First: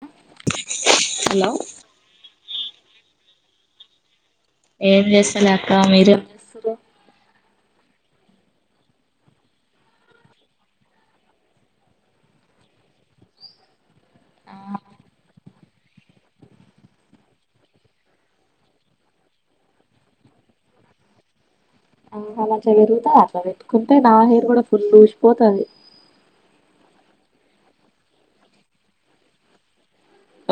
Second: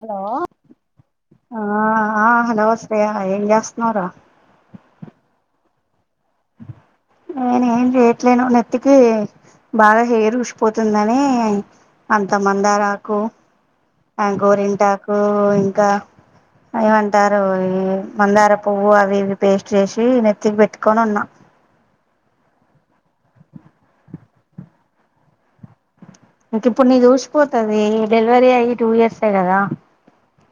Hello hello ఆ హ న వస్తయా ఏం జాస్త నవరా ఏం చేసలాక మీరు నేను ఏం చేయట్లేను నెత్తికి బాగా హెయిర్ ఉసిపోతుందని అంత మందారాకు ఆ గోరింటాకు ఇంకా ఏమంటారు ఈ మందార పువ్వు అవి ఇవి పేస్ట్ చేసి నెత్తికి పెట్టుకొని ఉన్నాం ఆ మంచిగా పెరుగుతా అట్లా పెట్టుకుంటే నా హెయిర్ కూడా ఫుల్ ఊసిపోతుంది ఇంక ఇప్పుడు నీ చూసిపోతుది డెలివరీ అయ్యి టూ ఇయర్స్ కదా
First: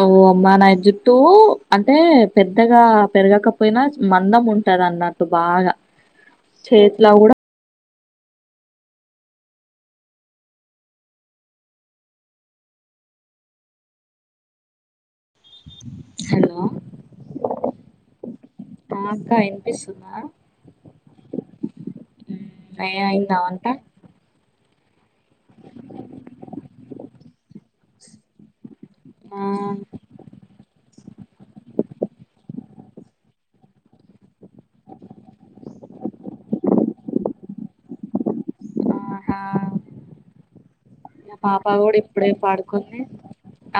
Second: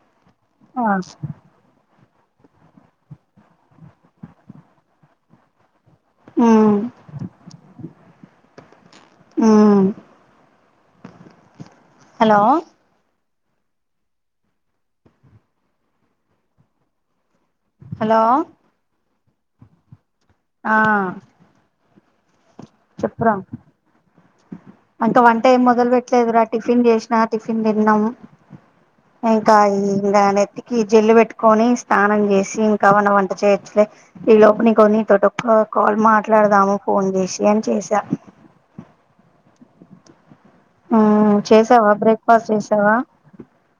ఓ అమ్మా ఆ నాజజుట్టు అ అంటే పెద్దగా పెరగకపోయినా మందం ఉంటద అన్నట్టు బాగా ఉమ్ చేతిలా కూడా మ్మ్ హలో హలో హలో ఆ అక్క వినిపిస్తుంద ఆ అయి అయింద వంటా అం వంట ఏం మొదలు పెట్టలేదురా టిఫిన్ చేసినా టిఫిన్ తిన్నాము ఆ నకాయింగా నెతి జల్లు పెట్టుకొని స్నానం చేసి ఇంకామన్నా వంట చేయచ్చలే ఈ లోపని కొని తోట ఒ కాల్ మాట్లాడదాము ఫోన్ చేసి అని చేసా ఆ నా మ్మ్ పాప చేసావా కూడా ఇప్పుడే బ్రేక్ఫాస్ట్ చేసావా పాడుకుని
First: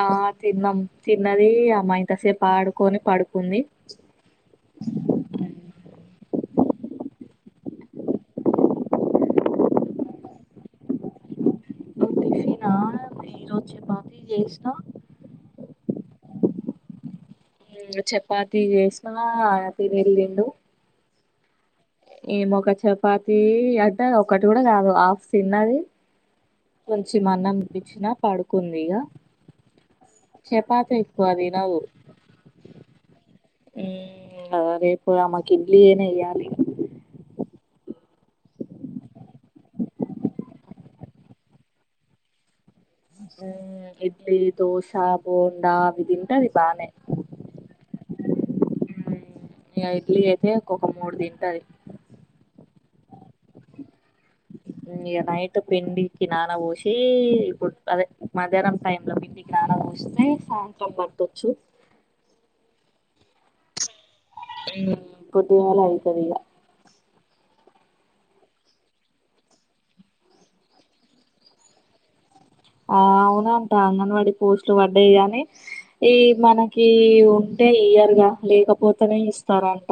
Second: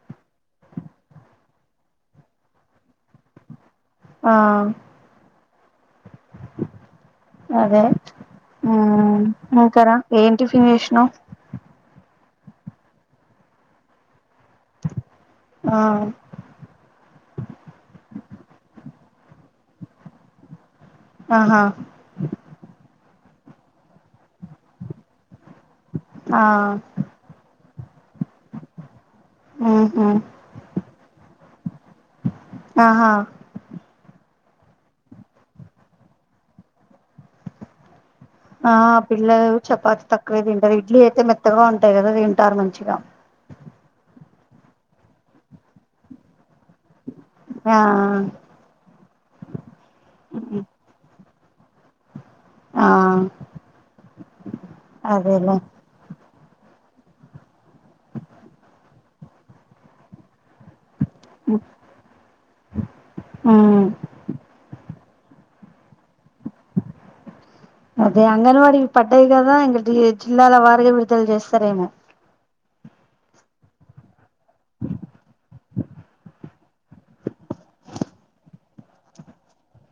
ఆ తిన్నాము తిన్నది అమ్మా ఇంత సేపు ఆడుకొని పడుకుంది ఆ అదే ఇంకాారా ఏం టిఫిన్ చేసినవ్ టిఫినా ఈరోజు చపాతి చేసిన ఆ చపాతి చేసిన తిని ఎలిండు ఆహా ఏమ ఒక చపాతి అడ్డ ఒకటి కూడా కాదు హాఫ్ చిన్నది ఆ కొంచం అన్నం ఇచ్చిన పడుకుందిగా మ్మ్ హ్మ్ చపాతి ఎక్కువ తినదు ఆహా మ్మ్ రెపు ఆమకి ఇడ్లీఅయినా వేయ్యాలి ఆ పిల్లలు చపాతి తక్కువే తింటారు ఇడ్లీ అయితే మెత్తగా ఉంటాయి కదా తింటారు మంచిగా ఇడ్లీ దోసా బోండా అ తింటది బానే ఆ ఇ ఇడ్లీ అయితే ఒక ఒక మూడు దన్ తిండి ఆ ఇ అదేలే నైట్ పెండి కి నాన పోసి ఇప్పుడు అదే మధ్యాహ్నం టై లో పింటికి నాన పోస్తే సాయంత్రం ప మ్మ్ పొటి అయితది అదే అంగన్వాడీ పడ్డాయి కదా ఇంక జిల్లాల వారగా విడుదలు చేస్తారేమో ఆ అవునాంట అంగన్వాడీ పోస్ట్లు పడ్డాయి గానీ ఈ మనకి అంటే ఇయర్ గా లేకపోతేనే ఇస్తారంట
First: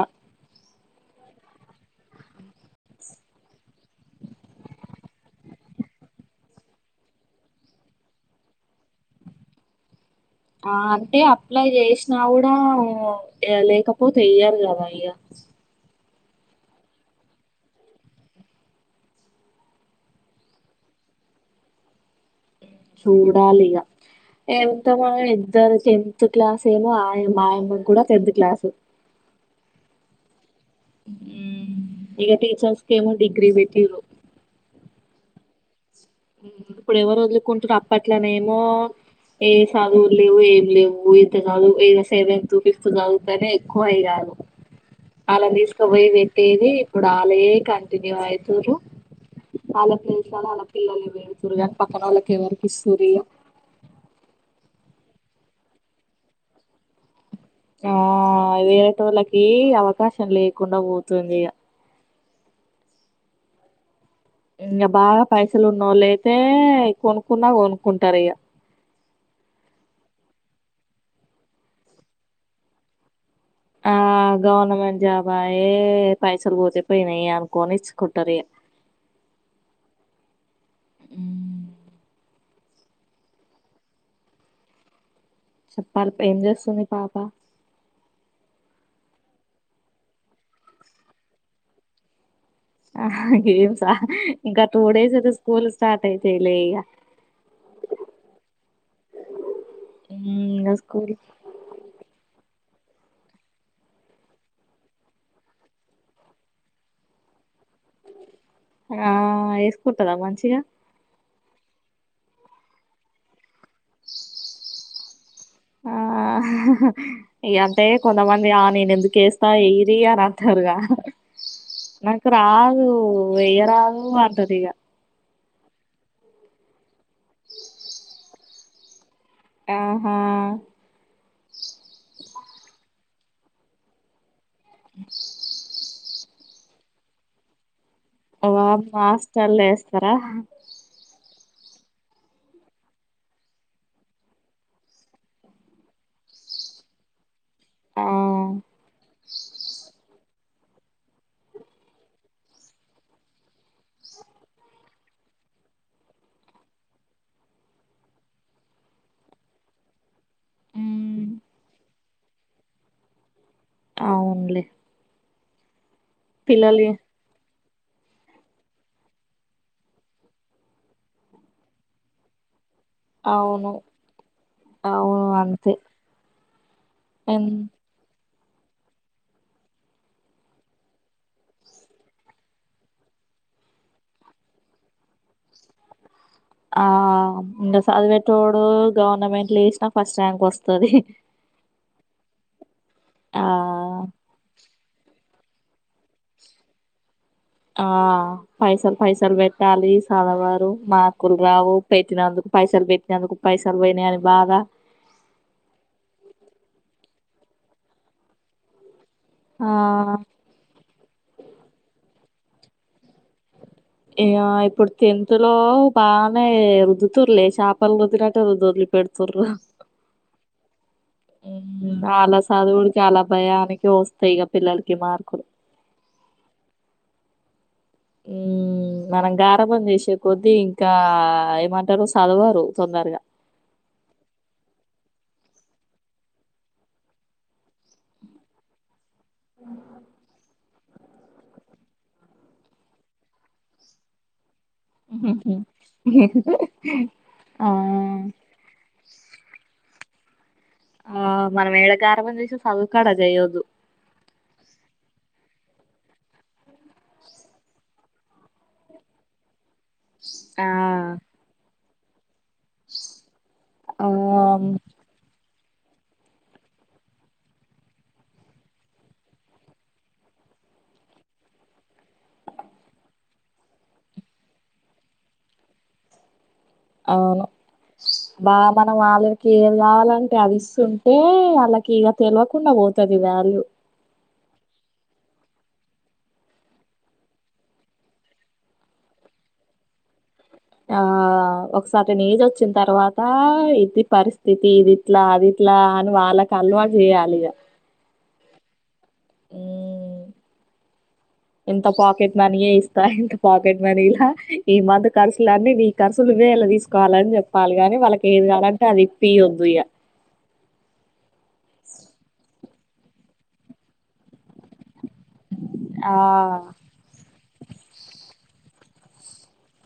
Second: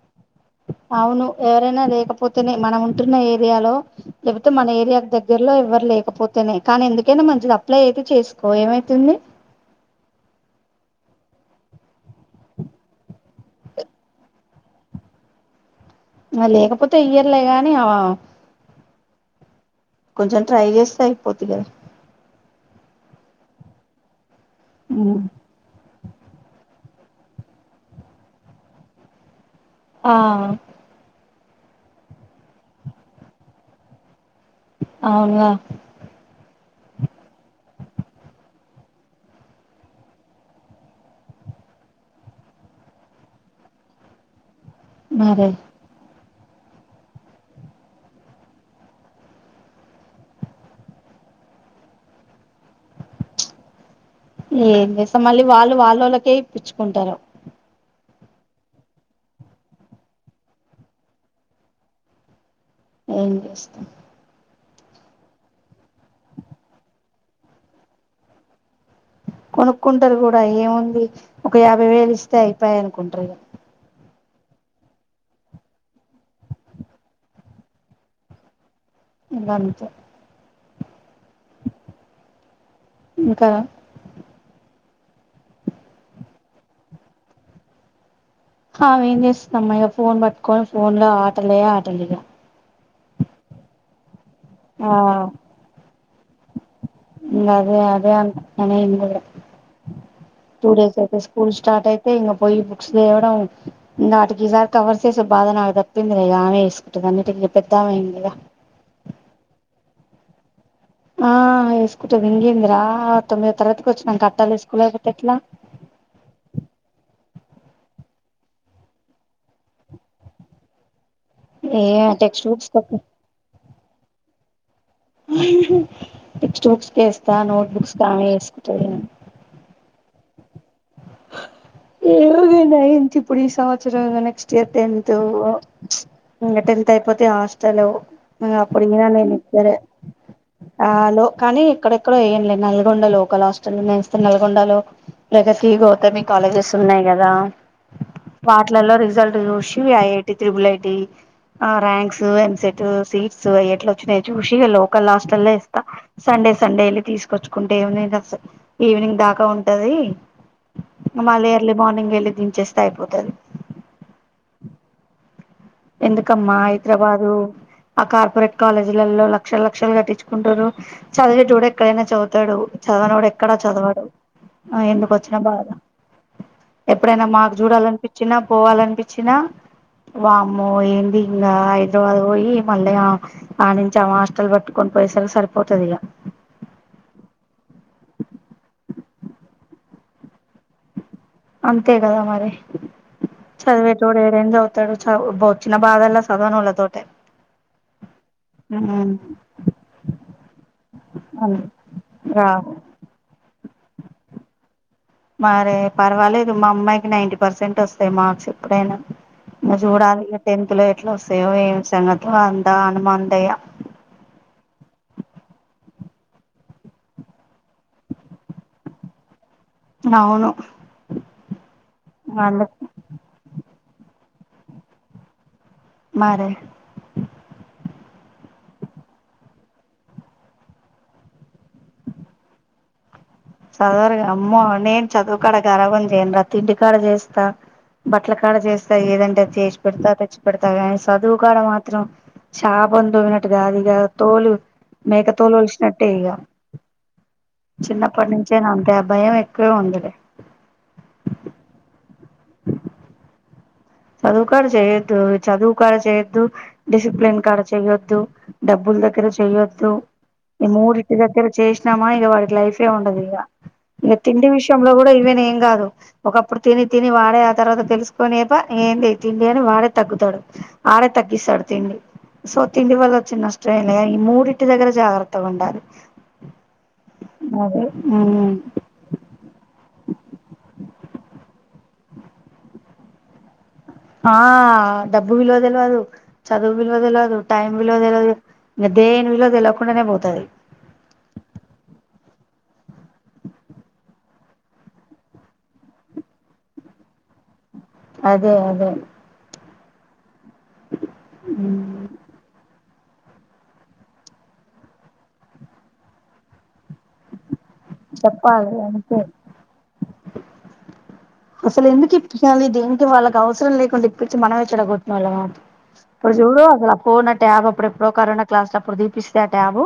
అవును ఎవరైనా లేకపోతేనే మనం ఉంటున్న ఏరియాలో లేకపోతే మన ఏరియా దగ్గరలో ఎవ్వరు లే లేకపోతేనే కానీ ఎందుకైనా మంచిది అప్లై అయితే చేసుకో ఏమైతుంది ఆ అంటే అప్లై చేసినా కూడా లేకపోతే అయ్యారు కదా అయ్యా లేకపోతే ఇయ్యర్లే గాని అ కొంచెం ట్రై చేస్తా అయిపోతు కదా చూడాలిగా ఏంత మ ఇద్దరు టెన్త్ క్లాస్ ఏమో మాయమ్మ కూడా టెన్త్ క్లాసు ఆ హ ఇక టీచర్స్ క ఏమ డిగ్రిీ బట్టు అవునా ఇప్పుడు ఎవరు వదులుకుంటుారు అప్పట్లనే ఏమో ఏ చదువు లేవు ఏం లేవు ఇంత చదువు ఇ సెవెంతత్ ఫిఫ్త్ చదువుతేనే ఎక్కువ అయి కాారు మరి అలా తీీసుకు పోయి పట్టేది ఇప్పుడు ఆలయే కంటిన్యూ అవుతారు ఆల ప్లే పిల్లలుేడుతురు కాని పక్కన వాళ్ళకి ఎవరికి ఇస్తు్ర ఇయా లేం ససో మళ్ళీ వాళ్ళు వాళ్ళ వాళ్ళకే ఇప్పచ్చుకుంటారు ఆ వేరేటోళ్ళకి అవకాశం లేకుండా పోతుంది ఇ ఏం చేస్తాం ఇంకా బాగా పైసలు ఉన్నవాళ్ళు అయితే కొనుక్కున్నా కొనుక్కుంటారు ఇక కొనుక్కుంటారు కూడా ఏముంది ఒక యాభై వేలు ఇస్తే అయిపోయ అనుకుంటారు ఆ గవర్నమెంట్ జాబు ఆయ్యే పైసలు పోతేపోయినాయి అనుకోని ఇచ్చుకుట్టారు ఇంకా అంతే ఉమ్ ఇంకా చెప్పాలి ఏం చేస్తుంది పాప అమె ఏం చేస్తున్నామ్మా ఇగా ఫోన్ పట్టుకొని ఫోన్ లో ఆటలే ఆటలిగా ఆ గేమ్సా ఇంకా టూ ఆ డేస్ అయితే స్కూల్ స్టార్ట్ అయితేలే ఇక ఇగా అదే అదే అనుకుంటున్నా నేను కూడా టూ డేస్ అయితే స్కూల్ స్టార్ట్ అయి పోయి ఇంకా లేవడం వాటికి ఈసారి కవర్ చేస బాధ నాకు తప్పింది ఆమె వేసుకుంతుంది అన్ని ఆ వేసుకుంటాద మంచిగా ఆ వేసుకుంటుది ఇంకేంద్ర ఆ తొమ్మిదవ తరగతికి వచ్చినాక కట్టాలు వేసుకోలేకపోతే ఎట్లా [inaudible] ఇ అంటే కొంతమంది ఆ నేను ఎందుకు వేస్తా వేయ్యరి అని అంటారుగా ఏ నాకు టెక్స్ట్ బుక్స్ రాదు వెయ్య రాదూ వంటదిగా టెక్స్ట్ బుక్స్ వేస్తాను నోట్ బుక్స్కి కామె వేసుకుంటాంది ఆహా ఏవగేనా ఇంత ఇప్పుడు ఈ సంవత్సరం నెక్స్ట్ ఇగ టెన్త్ ఇంకా టెన్త్ అయిపోతే హాస్టల్ వామ్మో అప్పుడినా నేను హాస్టల్లో ఇక్కడే వేస్తారా ఆలో కానీ ఎక్కడెక్కడో ఏం లేదు నల్గొండ లోకల్ హాస్టల్ నేస్తే నల్గొండలో ప్రగతి అంటే మీ కాలేజెస్ ఉన్నాయి కదా ఆ వాటిలలో రిజల్ట్ చూషి విఐటి ట్రిబుల్ ఐటి ఆ ర్యాంక్స్ ఎంసెట్ సీట్స్ ఎట్లా వచ్చినాయో చూసి లోకల్ హాస్టల్ లో వేస్తా సం డే సండే వెళ్ళి తీసుకొచ్చుకుంటా ఈవినింగ్ దాకా ఉంటాది ఉమ్, మళ్ళీ ఎర్లీ మార్నింగ్ వెళ్ళి దించేస్తే అయిపోతాది అవునులే ఎందుకమ్మా పిల్లలు హైదరాబాదు ఆ కార్పొరేట్ కాలేజీలలో లక్షల లక్షలు కట్టించుకుంటారు చదివే తోడు ఎక్కడైనా చదువుతాడు చదవని వాడు ఎక్కడా అవును చదవాడు ఆ ఎందుకు అవును వచ్చినా బాధ అంతే ఎప్పుడైనా ఎన్ మాకు చూడాలనిపించినా పోవాలనిపించినా బాగు అమ్మో ఏంటి ఇంకా హైదరాబాద్ పోయి మళ్ళీ ఆనించి హాస్టల్ పట్టుకని పోయిసరికి సరిపోతాది పోతాదిగా ఆ ఇంకా చదివేటోడు గవర్నమెంట్లు వేసినా ఫస్ట్ ర్యాంక్ వస్తాది అంతే కదా మరి ఆ చదివేతోడు ఏడైనా చదువుతాడు డు చ వచ్చిన బాధ అల్లా చదవనోళ్ల తోటే ఆ పైసలు పైసలు పెట్టాలి చదవరు మార్కులు రావు పెట్టినందుకు రావు పైసలు పెట్టినందుకు పైసలు పోయనాని బాధ మరి పర్వాలేదు మా అమ్మాయికి నైన్టీ పర్సెంట్ వస్తాయి మార్క్స్ ఎప్పుడైనా ఆ చూడాలి ఇ టెన్త్ లో ఎట్లా వస్తాయో ఏమి సంగతి అంతా హనుమాన్ ఇక ఇప్పుడు టెన్త్ లో పానే రుదుతుర్లే చాపలు రుదినట్టే రుద్ది వదిలి పెడతారు అవును అళ్ళ అందుకు చదువులాకి అలా భయానికి వస్త ఇక పిల్లలకి మార్కులు మరే ఉమ్ మనం గారంభం చేసే కొద్దీ ఇంకా ఏమంటారు చదవరు తొందరగా చదవరగా అమ్మ నేను చదువుకాడ గరాభం చేయను రా తిండి కాడ చేస్తా బట్టల కాడ చేస్తా ఏదంటే అది చేచి పెడతా అ పెడతా కానీ చదువుకాడ మాత్రం చాపను తోమినట్టుగాదిగా తోలు మేక తోలు వలిసినట్టే ఇక ఆ చిన్న అప్పటి నుంచే నా అంతే భయం ఎక్కువే ఉండిది ఆ మనం ఏడ గరభం చేసిన చదువుకడ చేయదు చదువు కడ చేయొద్దు చదువు కడ చేయొద్దు డిసిప్లిన్ కడ చేయొద్దు ద్దు డబ్బుల దగ్గర చేయద్దు ఆ ఈ మూడిటి దగ్గర చేస్తే చేసినామా ఇక వాడికి లైఫే ఉండదు ఇక ఆ ఇక తిండి విషయంలో కూడా ఇవేనే ఏం కాదు ఒకప్పుడు తిని తిని వాడే ఆ తర్వాత తెలుసుకొని తప్ప ఏంది ఇ తిండి అని వాడే తగ్గుతాడు వాడే తగ్గిస్తాడు తిండి సో తిండి వల్ల వచ్చిన నష్టమే లే ఈ మూడింటి దగ్గర జాగ్రత్తగా ఉండాలి అవును అదే ఉమ్. బా మనం వాళ్ళకి ఏం కావాలంటే అవి ఇస్తుంటే వాళ్ళకి ఇక తెలియకుండా పోతది వ్యాల్యూ ఆ డబ్బు విలువ తెలవదు చదువు విలువ తెలవదు టైమ్ విలువ తెలవదు ఇక దేనికి దీని విలువ తేలవకుండనే పోతు అది ఆ ఒక సరిటెన్ ఏజ్ వచ్చిన తర్వాత ఇది పరిస్థితి ఇదిట్లా అది ఎట్లా అని వాళ్ళకి అలవాటు చేయాలి ఇక అదే అదే ఎంత ఉమ్. పాకెట్ మని ఎ ఇస్త తహిత్తు పాకెట్ మనీ ఇలా ఈ మంత్ కర్సులనీ నీ కర్సుల్ నువ్వే ఎలాదిస్కోవాలాన్ ఎప్ పాల్ గాని వాళ్ళకి ఏది చెప్పాలి గావలంటే అది అంతే ఇప్పియొద్దు ఇయా అసలు ఎందుకు ఇప్పింయాలి దేనికి వాళ్ళకి అవసరం లేకుండా ఇప్పించి మనవే చేడగొన్ మళ్ళా గాన్ ఇప్పుడు ఆ జుడు అసలు ఆ పోన్ అంటే అప్పుడ్ ఎప్పుడో కరోనా క్లాస్ పుడు దిపిస్తే ఆ ట్యాబు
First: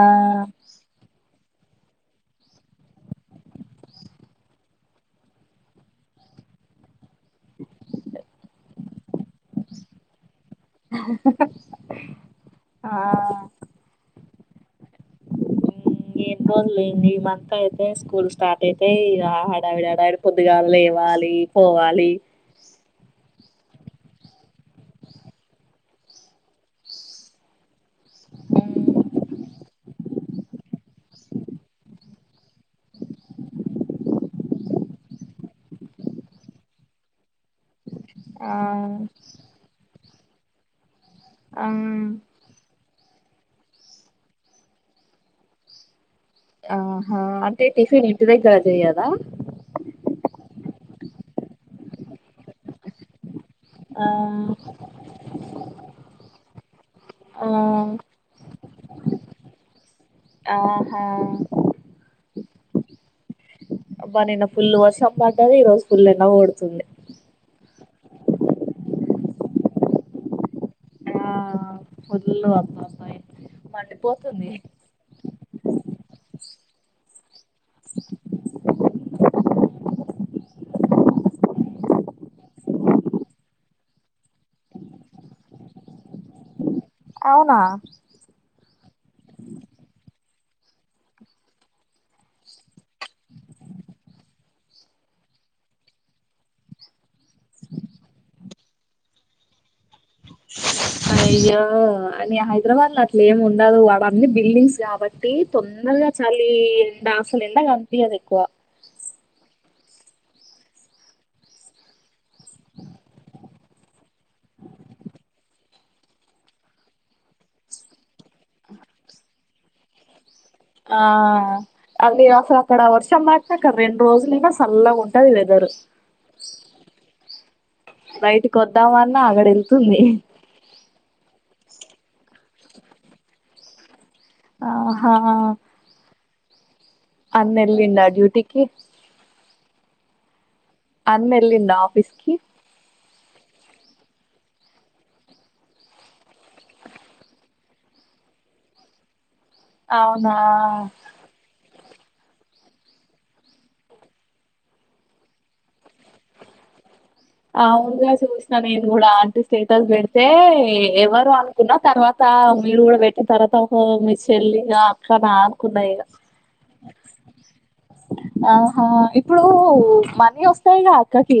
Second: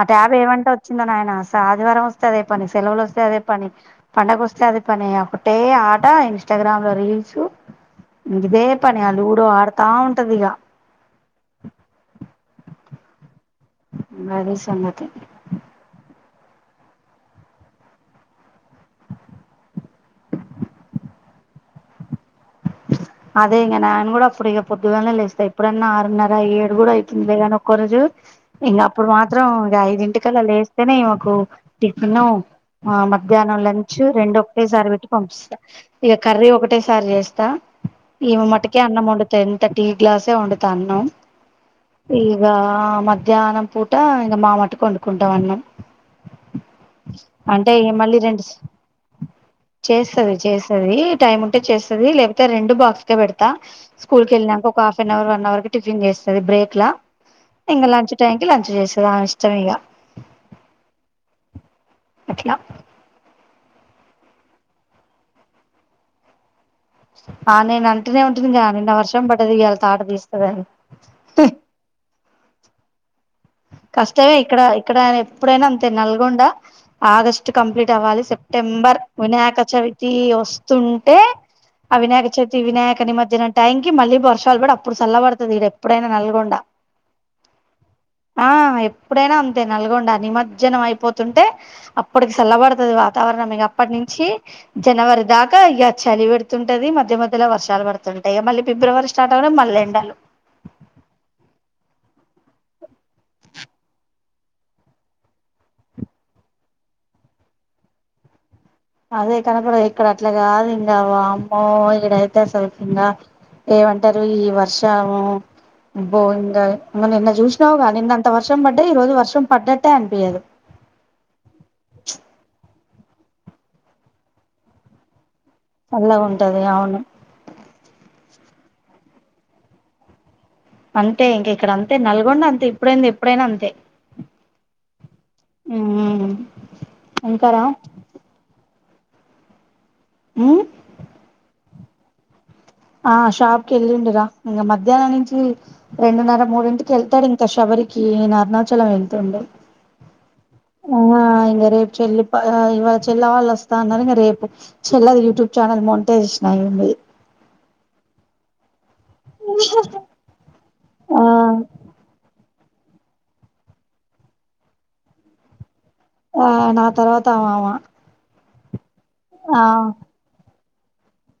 ఆ ట్యాబ్ ఏమంటే వచ్చిందో నాయనా సా ఆదివారం వస్తే అదే పని సెలవులు వస్తే అదే పని పండగోస్తే అదే పని అపుట్ టే ఆటా ఇన్స్టాగ్రామ్ లో రీల్ చూ గిదే పని ఆ లూడో ఆడతా ఉంటది ఇగా ఆ గది సంగతి. ఏన్ రోలు లేండి. ఈ మంత్ అయితే స్కూల్ స్టార్ట్ అయితయ్ ఇగా హా హాడావిడి హడావిడ్ పొద్దుగాళ్ లేవాల్ లీ పోఫాలి. అదే ఇంగా నాన్ గూడా అప్పుడు ఇగా పొద్దుగాలనే లేస్తా ఇప్పుడన్నా ఆరున్నర ఏడు కూడా అయితుంది గానీ ఒకో రోజు ఇంగా అప్పుడు మాత్రం ఇగా ఐదింటికలా లేస్తేనే ఇవకు టిఫిను ఆ మధ్యానం లంచు రెండు ఒకటేసారి పెట్టి పంపిస్తా ఇగా కర్రీ ఒకటేసారి జేస్ తా ఆ ఇవ్వమంటికే అన్నం వండుతా ఎంత టీ గ్లాసే వండుతా అన్నం. ఆ ఇగా మధ్యాహ్నం పూట ఇంగా మా మంటుకి వండుకుంటావ్ అన్నం ఆహా అంటే టిఫిన్ ఇంటి దగ్గర జేయదా. చేసది చేసది టైమ్ ఉంటే చేసది లేపోతే రెండు బాక్స్కే బెడు తా ఆ స్కూల్ కెళ్ళినాక ఒక హఫీనావర్ వన్ అవర్ కి టిఫిన్ జేసది బ్రేక్లా ఆ ఇంగా లంచ్ టైంకి లంచ్ జేసద్ ఆవి ఇష్టం ఇగా ఆహా అట్లా అబ్బా నిన్న ఫుల్లు వర్షం బడది. ఈ రోజు ఫుల్ ఎండ ఓడుతుంది. ఆ నేన్ అంటనే ఉంటుంనిగా నిన్న వర్షం పడ్డది ఇయాలా తాట దిస్తదని వద్దులు అబ్ అబ్ అయ్ కష్టవే ఇక్కడ ఇక్కడ రేప్ ప్పుడైనా అంతే నల్గొండ ఆగస్ట్ కంప్లీట్ అవ్వాలి. సెప్టెంబర్ వినాయక చవితి ఓ స్తుంటే ఆ వినాయక చవితి వినాయక నిమజ్జనం టైంకి మళ్ళీ వర్షాలు బడి అప్పుడు సల్ల బడుతది ఇక్కడ ఎప్పుడైనా నల్గొండ. అవునా ఆ ఎప్పుడైనా అంతే నల్గొండ నిమజ్జనం అయిపోతుంటే అప్పటికి సల్లబడుతది వాతావ వరం ఇగా అప్పటి నుంచి జనవరి దాకా ఇగా చలి వేడుతుంటది మధ్య మధ్యలా వర్షాలు వాడుతుంటాయ్ ఇగా మళ్ళీ ఫిబ్రవరి స్టార్ట్ అవడం మళ్ ఎండలు అయో అని హైద్రావాద్ లో అట్లే ఏమి ఉండదు. అవన్ని బిల్డింగ్స్ గాబట్టి తొందర్ చ చలి ఎండ అసలు ఎండ గంపియాద్ ఎక్కువ అదే కనబడయ్ ఇక్కడ అట్లా గాదు ఇంగా వామ్మో ఇడైతే అసక్ ఇంగా ఏవంటారు ఈ వర్షము బో ఇంగా నిన్న జూష్ణవుగా నిన్నన్ తా వర్షం పడయ్ ఈ రోజు వర్షం పడంటే అన్పియదు. ఆ అది అసలు అక్కడ వర్షం మంటకు రెండు రోజులైనా సల్లగా ఉంటది. వేద్ అలాగుంటది. అవును కొద్దామన్నా ఆగడ్ ఏళ్తుంది. అంతే ఇంకా ఇక్కడ అంతే నల్గొండ అంతే ఇప్పుడైంది ఎప్పుడైనా అంతే ఆహా ఉమ్ ఇంకారా అన్నెలిండా డ్యూటీకిి హు్ అన్నేలిండా ఆఫీస్కీ ఆ షాప్కి ఏళ్లిండురా ఇంగా మధ్యాన్నం నుంచి రెండున్నర మూడింటికి ఏళ్తాడు ఇంకా శబరికి ఈయన అరుణాచలం ఏళ్ళ్తుండు. అవున్ ఉవా ఇంగా రేప్ చెల్లి ఇవాళ చెల్ల వాళ్ళు వస్తా అన్నారు రేపు చెల్లది యూట్యూబ్ ఛానల్ మంటే ఇచ్చినాయింది ఆవునుగా చూస్తా కూడా అంటి స్టేటస్ పెడితే ఆ ఎవరు అనుకున్నా తర్వాత మీరు కూడా పెట్టిన తర్వాత ఒక మీ చెల్లిగా అక్కనే అనుకున్నాయి ఇక ఆ నా తర్వాత అ ఆహా ఇప్పుడు మనీ వస్తాయిగా అక్కకి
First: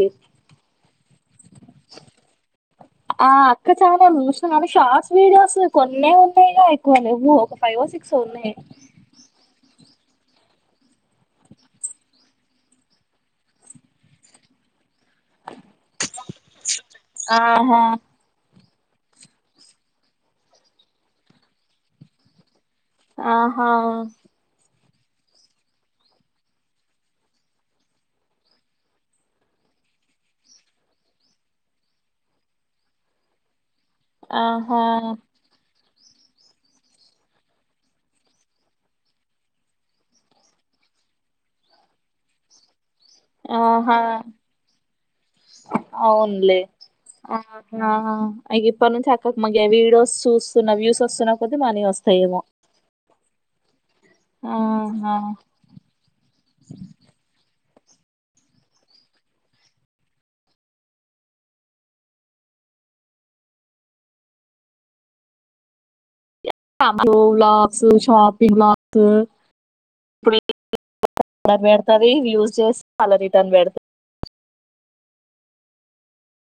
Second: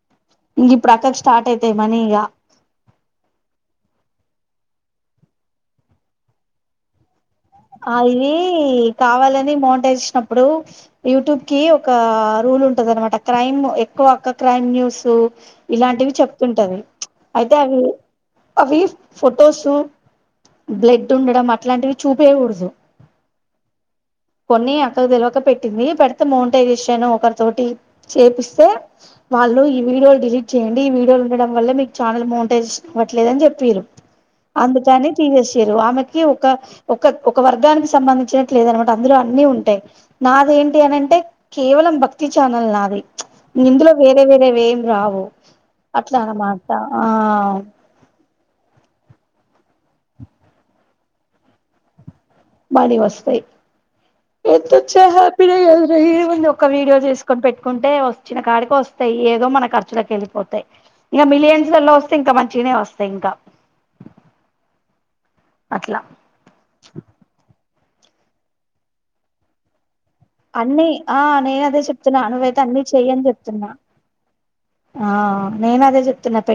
ఇంగ ఇప్పుడు అక్కకి స్టార్ట్ అయితాయి మనీ ఇగ ఆ అక్క చాల్ చూసిన కానీ షార్ట్స్ వీడియోస్ కొన్ని ఉన్నాయిగా ఎక్కువవ్వు ఆ ఇది కావాలని మోంటే ప్పుడు యూట్యూబ్ కి ఒక రూల్ ఉంటది అనమాట క్రైమ్ ఎక్కువ అక్క క్రైమ్ న్యూస్ సో ఇలాంటివి చెప్తుంటవి అయితే ఆహా! అవి అవి ఫొటోస్ బ్లడ్ ఉండడం అట్లాంటివి చూపేయకూడదు ఆహో కొన్ని అక్కకు తెలివక పెట్టింది పెడితే మోంటై చేషాను ఒకరి తోటి చేపిస్తే వాళ్ళు ఈ వీడియోలు డిలీట్ చేయండి ఈ వీడియోలు ఉండడం వల్ల మీకు ఛానల్ బౌంటే ఇవ్వట్లేదు అని చెప్పిరు ఆహా! అందుకని తీవేసారు ఆమెకి ఒక ఒక ఒక వర్గానికి సంబంధించినట్ లేదనమాట అందులో అన్నీ ఉంటాయి నాద ఏంటి అనింటే కేవలం భక్తి చఛానల్ నాది ఇందులో ఆహా! వేరే వేరే వేం రావు అట్లా అవునులే అన్నమాట ఆ అక ఇప్పటి నుంచి అక్క మగ వీడియోస్ చూస్తున్న వ్యూస్ వస్తున్నా కొద్ది మనీవి వస్తాయేమో బనీ వస్తాయి ఎంతొచ్చ ఆహా! హ్యాపీ నే కదా రా ఏం ఉంది ఒక వీడియో చేసుకొని పెట్ కుంటే వచ్చిన కాడికి వస్తాయి ఏదో మన ఖర్చులకు వెళ్ళిపోతాయి ఇంకా మిలియన్స్లో వస్తే ఇంకా మంచి వస్తాయి ఇంకా అట్లా [unintelligible] బ్లాస్ షాపింగ్ బ్లాక్స్ అన్నీ ఆ నేను అదే పెడతది చెప్తున్నా వ్యూస్ నువ్వైతే అన్ని చేసి చెయ్య మళ్ళ అని రిటర్న్ పెడతది. చెప్తున్నా ఆ నేను అదే చెప్తున్నా పెట్